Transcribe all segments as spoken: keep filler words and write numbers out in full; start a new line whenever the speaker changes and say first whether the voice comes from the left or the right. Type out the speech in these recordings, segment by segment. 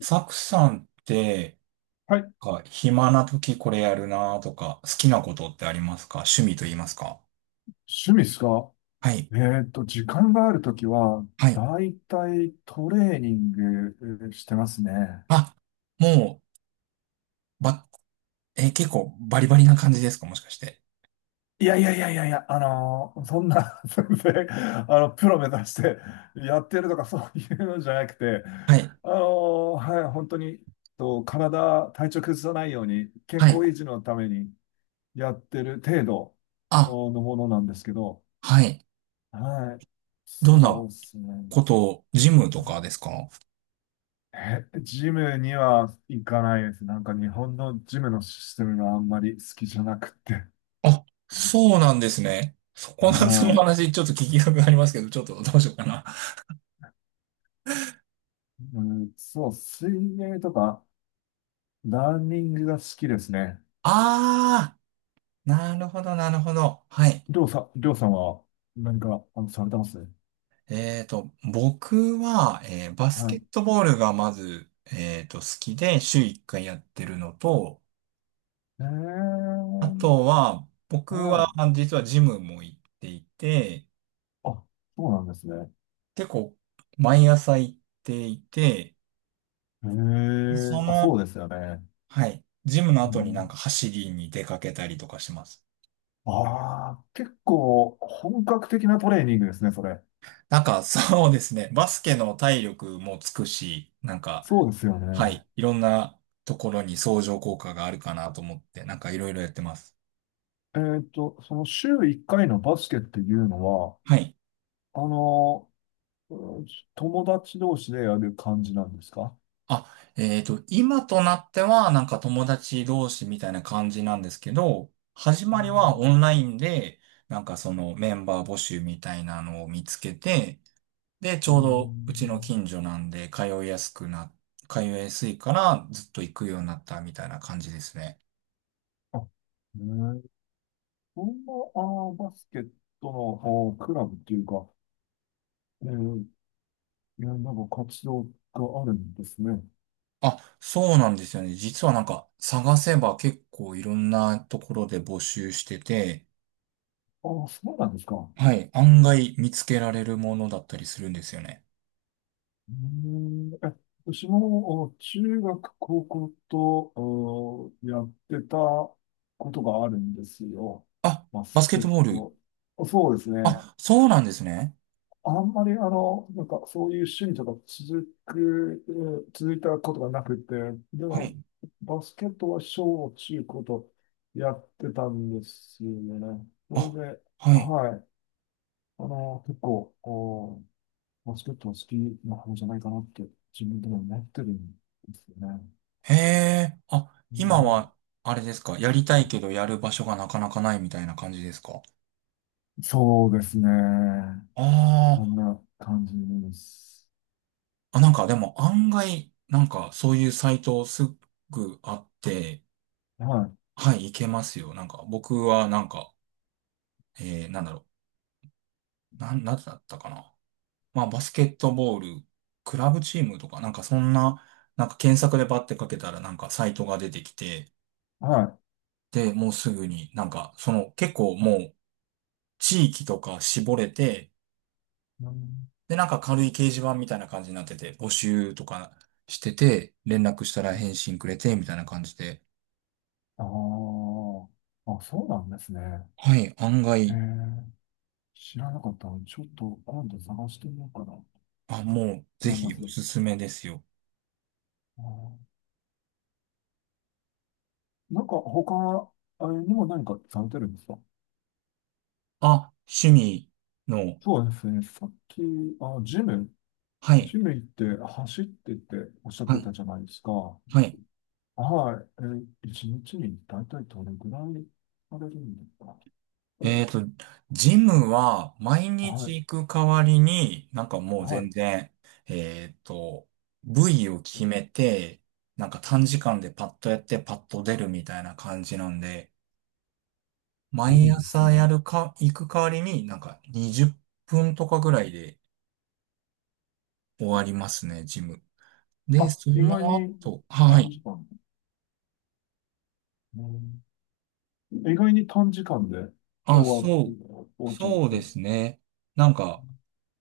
right: サクさんって、
left: はい。
right: か、暇な時これやるなとか、好きなことってありますか？趣味と言いますか？
left: 趣味ですか？
right: はい。
left: えっと、時間があるときは、
right: はい。
left: だいたいトレーニングえーしてますね。
right: あ、もう、ば、え、結構バリバリな感じですか？もしかして。
left: いやいやいやいやいや、あのーそんな、全然、あの、プロ目指してやってるとかそういうのじゃなくて、
right: はい。
left: あのーはい、本当に、と、体、体調崩さないように、健
right: は
left: 康
right: い。
left: 維持のためにやってる程度
right: あ、
left: のものなんですけど、
right: はい。
left: はい、
right: どんな
left: そうですね。
right: ことを、ジムとかですか？
left: え、ジムには行かないです。なんか日本のジムのシステムがあんまり好きじゃなくて。
right: あ、そうなんですね。そこの、その
left: はい。
right: 話、ちょっと聞きたくありますけど、ちょっとどうしようかな。
left: うん、そう、水泳とか、ランニングが好きですね。
right: ああ、なるほど、なるほど。はい。
left: りょうさん、りょうさんは何か、あの、されてます
right: えっと、僕は、えーバス
left: は
right: ケ
left: い。
right: ットボールがまず、えっと、好きで週いっかいやってるのと、
left: え
right: あ
left: ー、
right: とは、僕
left: は
right: は
left: い。
right: あ実はジムも行っていて、
left: あ、そうなんですね。
right: 結構毎朝行っていて、
left: え
right: でそ
left: ー、あ、そう
right: の、
left: ですよね。
right: はい、ジムの
left: う
right: 後になん
left: ん、
right: か走りに出かけたりとかします。
left: ああ、結構本格的なトレーニングですね、それ。
right: なんか そうですね、バスケの体力もつくし、なんか、
left: そうですよ
right: は
left: ね。
right: い、いろんなところに相乗効果があるかなと思って、なんかいろいろやってます。
left: えーっと、その週いっかいのバスケっていうのは、
right: はい。
left: あの、うん、友達同士でやる感じなんですか？
right: あ、えっと、今となっては、なんか友達同士みたいな感じなんですけど、始
left: う
right: まりは
left: ん
right: オンラインで、なんかそのメンバー募集みたいなのを見つけて、で、ち
left: う
right: ょうどうちの
left: ん。
right: 近所なんで、通いやすくな、通いやすいからずっと行くようになったみたいな感じですね。
left: あ、ね、えー、そんな、あー、バスケットの、あー、クラブっていうか、えー、いや、なんか活動があるんですね。
right: あ、そうなんですよね。実はなんか探せば結構いろんなところで募集してて、
left: ああ、そうなんですか。
right: はい、案外見つけられるものだったりするんですよね。
left: うーん。え、私もお中学、高校とおやってたことがあるんですよ。
right: あ、
left: バ
right: バス
left: ス
right: ケ
left: ケ
right: ット
left: ッ
right: ボール。
left: ト。そうですね。
right: あ、そうなんですね。
left: あんまりあの、なんかそういう趣味とか続く、えー続いたことがなくて、で
right: は
left: も
right: い。
left: バスケットは小中高とやってたんですよね。それで、
right: あ、はい。
left: はい。あの、結構、バスケットは好きな方じゃないかなって、自分でも思ってるんですよね。
right: へえ。あ、
left: う
right: 今
left: ん、
right: は、あれですか。やりたいけどやる場所がなかなかないみたいな感じですか？
left: そうですね。
right: あ
left: こん
right: ー
left: な感じです。
right: あ、なんかでも案外、なんかそういうサイトすぐあって、
left: は
right: はい、いけますよ。なんか僕はなんか、えー、なんだろう。なん、なんだったかな。まあ、バスケットボール、クラブチームとか、なんかそんな、なんか検索でバッてかけたらなんかサイトが出てきて、
left: い、は
right: で、もうすぐになんか、その結構もう地域とか絞れて、
left: い。うん、
right: で、なんか軽い掲示板みたいな感じになってて、募集とかしてて、連絡したら返信くれて、みたいな感じで。
left: あーあ、そうなんですね。
right: はい、案
left: え
right: 外、
left: ー、知らなかったので、ちょっと今度探してみようかなと
right: あ、もうぜ
left: 思いま
right: ひ
left: す。
right: おすすめですよ。
left: あーなんか他、あれにも何かされてるんですか？
right: あ、趣味の、
left: そうですね。さっき、あ、ジム、
right: はい、
left: ジム行って走ってっておっしゃっ
right: は
left: て
right: い、
left: たじゃないですか。
right: はい。
left: はい。えー、一日に大体どれぐらいされるんですか？
right: えっと、ジムは毎
left: は
right: 日
left: い。
right: 行く代わりに、なんかもう
left: はい。
right: 全然、えっと、部位を決めて、なんか短時間でパッとやってパッと出るみたいな感じなんで、
left: 無
right: 毎
left: 理です
right: 朝や
left: ね。
right: るか、行く代わりになんかにじゅっぷんとかぐらいで終わりますね、ジム。で、
left: あ、
right: そ
left: 意
right: の
left: 外に
right: 後、は
left: 短
right: い。
left: 時間。うん、意外に短時間で
right: あ、
left: 終わ、
right: そう、
left: 終わっちゃうんで
right: そう
left: す
right: で
left: ね。
right: すね。なんか、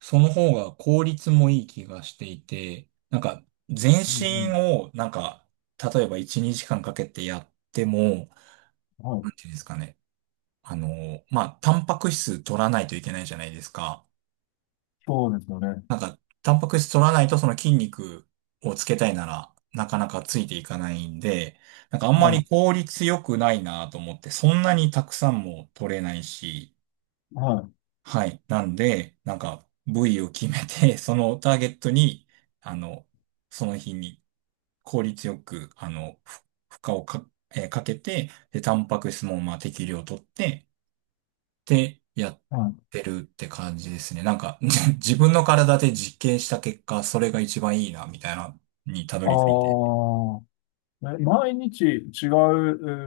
right: その方が効率もいい気がしていて、なんか、全
left: うん
right: 身
left: う
right: を、なんか、例えばいち、にじかんかけてやっても、
left: ん。は
right: なんて
left: い。
right: いうんですかね。あの、まあ、タンパク質取らないといけないじゃないですか。
left: そうですよね。
right: なんか、タンパク質取らないとその筋肉をつけたいなら、なかなかついていかないんで、なんかあんま
left: は
right: り
left: い。
right: 効率良くないなと思って、そんなにたくさんも取れないし、
left: はい。
right: はい。なんで、なんか、部位を決めて、そのターゲットに、あの、その日に効率よく、あの、ふ負荷をか、えーかけて、で、タンパク質も、まあ、適量取って、で、やっ
left: はい。
right: てるって感じですね。なんか、じ自分の体で実験した結果、それが一番いいな、みたいな、にたど
left: あ
right: り着いて。
left: あ、え毎日違う、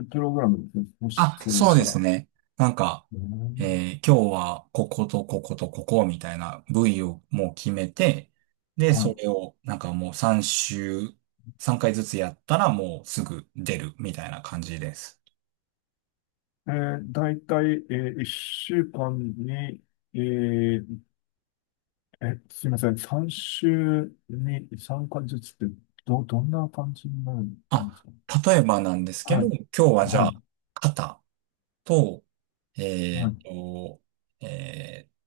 left: えープログラムですね。もし、
right: あ、
left: それで
right: そう
left: し
right: で
left: たら。
right: すね。なんか、
left: うん、
right: えー今日はこことこことここみたいな部位をもう決めて、で、
left: は
right: それをなんかもうさん週、さんかいずつやったらもうすぐ出るみたいな感じです。
left: い。えー、大体、えー、いっしゅうかんに、えーえ、すいません。さん週に参加ずつって、ど、どんな感じになるんです
right: あ、
left: か？
right: 例えばなんですけ
left: は
right: ど、
left: い。
right: 今日はじ
left: は
right: ゃ
left: い。
right: あ、肩と、え
left: は
right: っ
left: い。
right: と、えー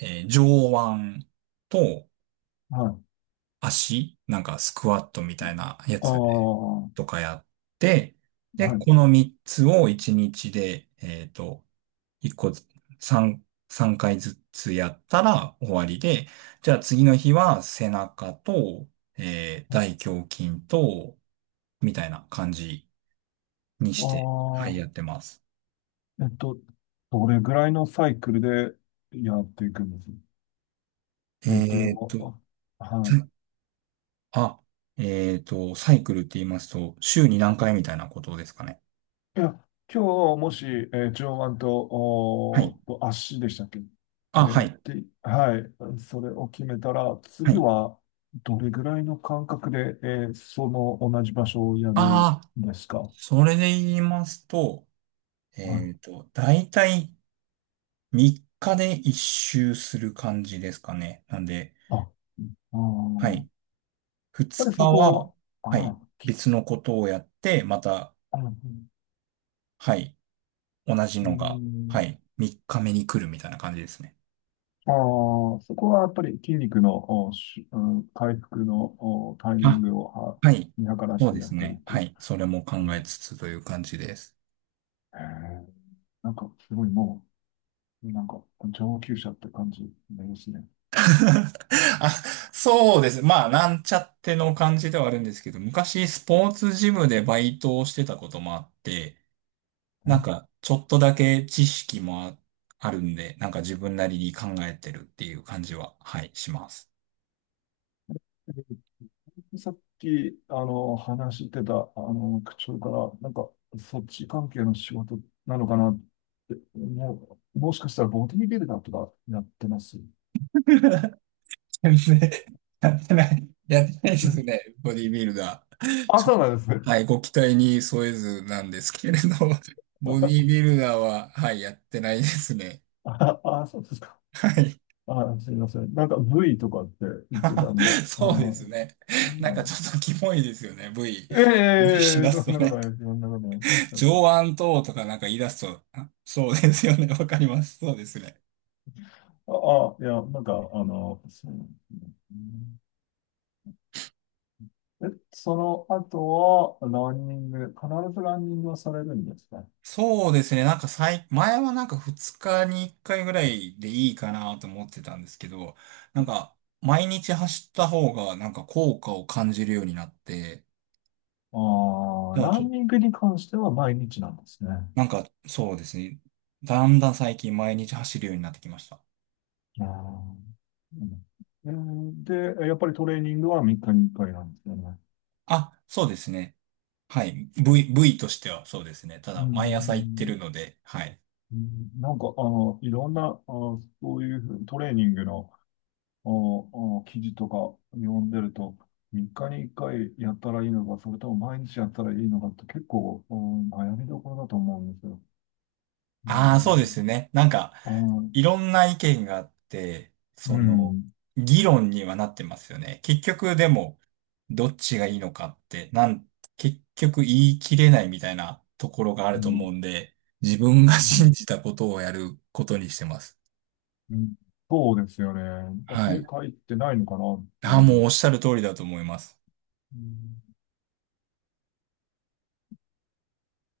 right: えー上腕と、
left: はい。
right: 足、なんかスクワットみたいなや
left: ああ、
right: つで、
left: は
right: とかやって、で、こ
left: い。
right: のみっつをいちにちで、えっと、1個ず、3、さんかいずつやったら終わりで、じゃあ次の日は背中と、えー大胸筋と、みたいな感じにして、はい、
left: あ
right: やってます。
left: あ、えっと、どれぐらいのサイクルでやっていくんです、え、っていう
right: え
left: の
right: っと、
left: は、あ、はい。
right: さあ、えっと、サイクルって言いますと、週に何回みたいなことですかね。
left: いや、今日もし、えー上腕と、
right: はい。
left: おーと足でしたっけ？え
right: あ、は
left: ー
right: い。
left: で、はい、それを決めたら、
right: は
left: 次
right: い。
left: はどれぐらいの間隔で、えーその同じ場所をやるん
right: あ、
left: ですか？はい。
right: それで言いますと、えっと、だいたいみっかで一周する感じですかね。なんで、
left: あ、あー、や
right: は
left: っ
right: い。
left: ぱ
right: 2
left: りそ
right: 日は、
left: こ
right: は
left: は、
right: い。
left: あー、
right: 別のことをやって、また、
left: あー、
right: はい。同じ
left: う
right: のが、は
left: ん、
right: い。みっかめに来るみたいな感じですね。
left: あー、そこはやっぱり筋肉の、おし、うん、回復の、おタイミン
right: あ、
left: グをは
right: はい。
left: 見計らっ
right: そう
left: て
right: で
left: や
right: す
left: ってる
right: ね。
left: とい
right: は
left: う。
right: い。それも考
left: う
right: え
left: ん、
right: つつという感じです。
left: へー、なんかすごいもう、なんか、上級者って感じになりますね。
right: あ、そうです。まあ、なんちゃっての感じではあるんですけど、昔スポーツジムでバイトをしてたこともあって、なん
left: う
right: か、ちょっとだけ知識もあ、あるんで、なんか自分なりに考えてるっていう感じは、はい、します。
left: さっき、あの、話してた、あの、口調から、なんか、そっち関係の仕事なのかなって、もう、もしかしたらボディビルダーとかやってます？
right: 全然、やってない、やってないで
left: う
right: す
left: ん、
right: ね、ボディービルダー。
left: あ、
right: ちょっ
left: そうなんですね。
right: とはい、ご期待に添えずなんですけれど、ボディー ビルダーは、はい、やってないですね。
left: あ、あ、そうですか。
right: はい。
left: あ、すみません。なんか、V とかって言ってたんで、あ
right: そうです
left: ー、
right: ね。
left: う
right: なんかちょ
left: ん、
right: っとキモいですよね、ブイ。し
left: ええ、
right: だ
left: そ
right: すと
left: んなこと
right: ね。
left: ないそんなことね。だって、
right: 上腕等とかなんか言い出すと、あ、そうですよね、わかります。そうですね。
left: あ、あいや、なんか、あの、そう。うん、え、その後は、ランニング、必ずランニングはされるんですか？
right: そうですね。なんか最、前はなんかふつかにいっかいぐらいでいいかなと思ってたんですけど、なんか毎日走った方がなんか効果を感じるようになって、
left: ああ、
right: じゃあ
left: ラ
right: ちょ、
left: ンニングに関しては毎日なんですね。
right: なんかそうですね。だんだん最近毎日走るようになってきました。
left: ああ、うん、で、やっぱりトレーニングはみっかにいっかいなんですよね。
right: あ、そうですね。はい。部位、部位としてはそうですね。た
left: う
right: だ毎朝行って
left: ん、
right: るので、はい。
left: うん、なんか、あの、いろんな、あ、そういうトレーニングの、あ、あ、記事とか読んでると、みっかにいっかいやったらいいのか、それとも毎日やったらいいのかって結構、うん、悩みどころだと思うんですよ。う
right: ああ、そうで
left: ん、
right: すね。なんか、
left: ああ、うん、
right: いろんな意見があって、
left: う
right: その、
left: ん、
right: 議論にはなってますよね。結局、でも、どっちがいいのかって、なん、結局言い切れないみたいなところがあ
left: う
right: ると
left: ん、
right: 思うんで、自分が信じたことをやることにしてます。
left: うん、そうですよね。なんか
right: は
left: 正
right: い。
left: 解ってないのかなって
right: ああ、も
left: い
right: うお
left: う。
right: っしゃる通りだと思います。
left: うん。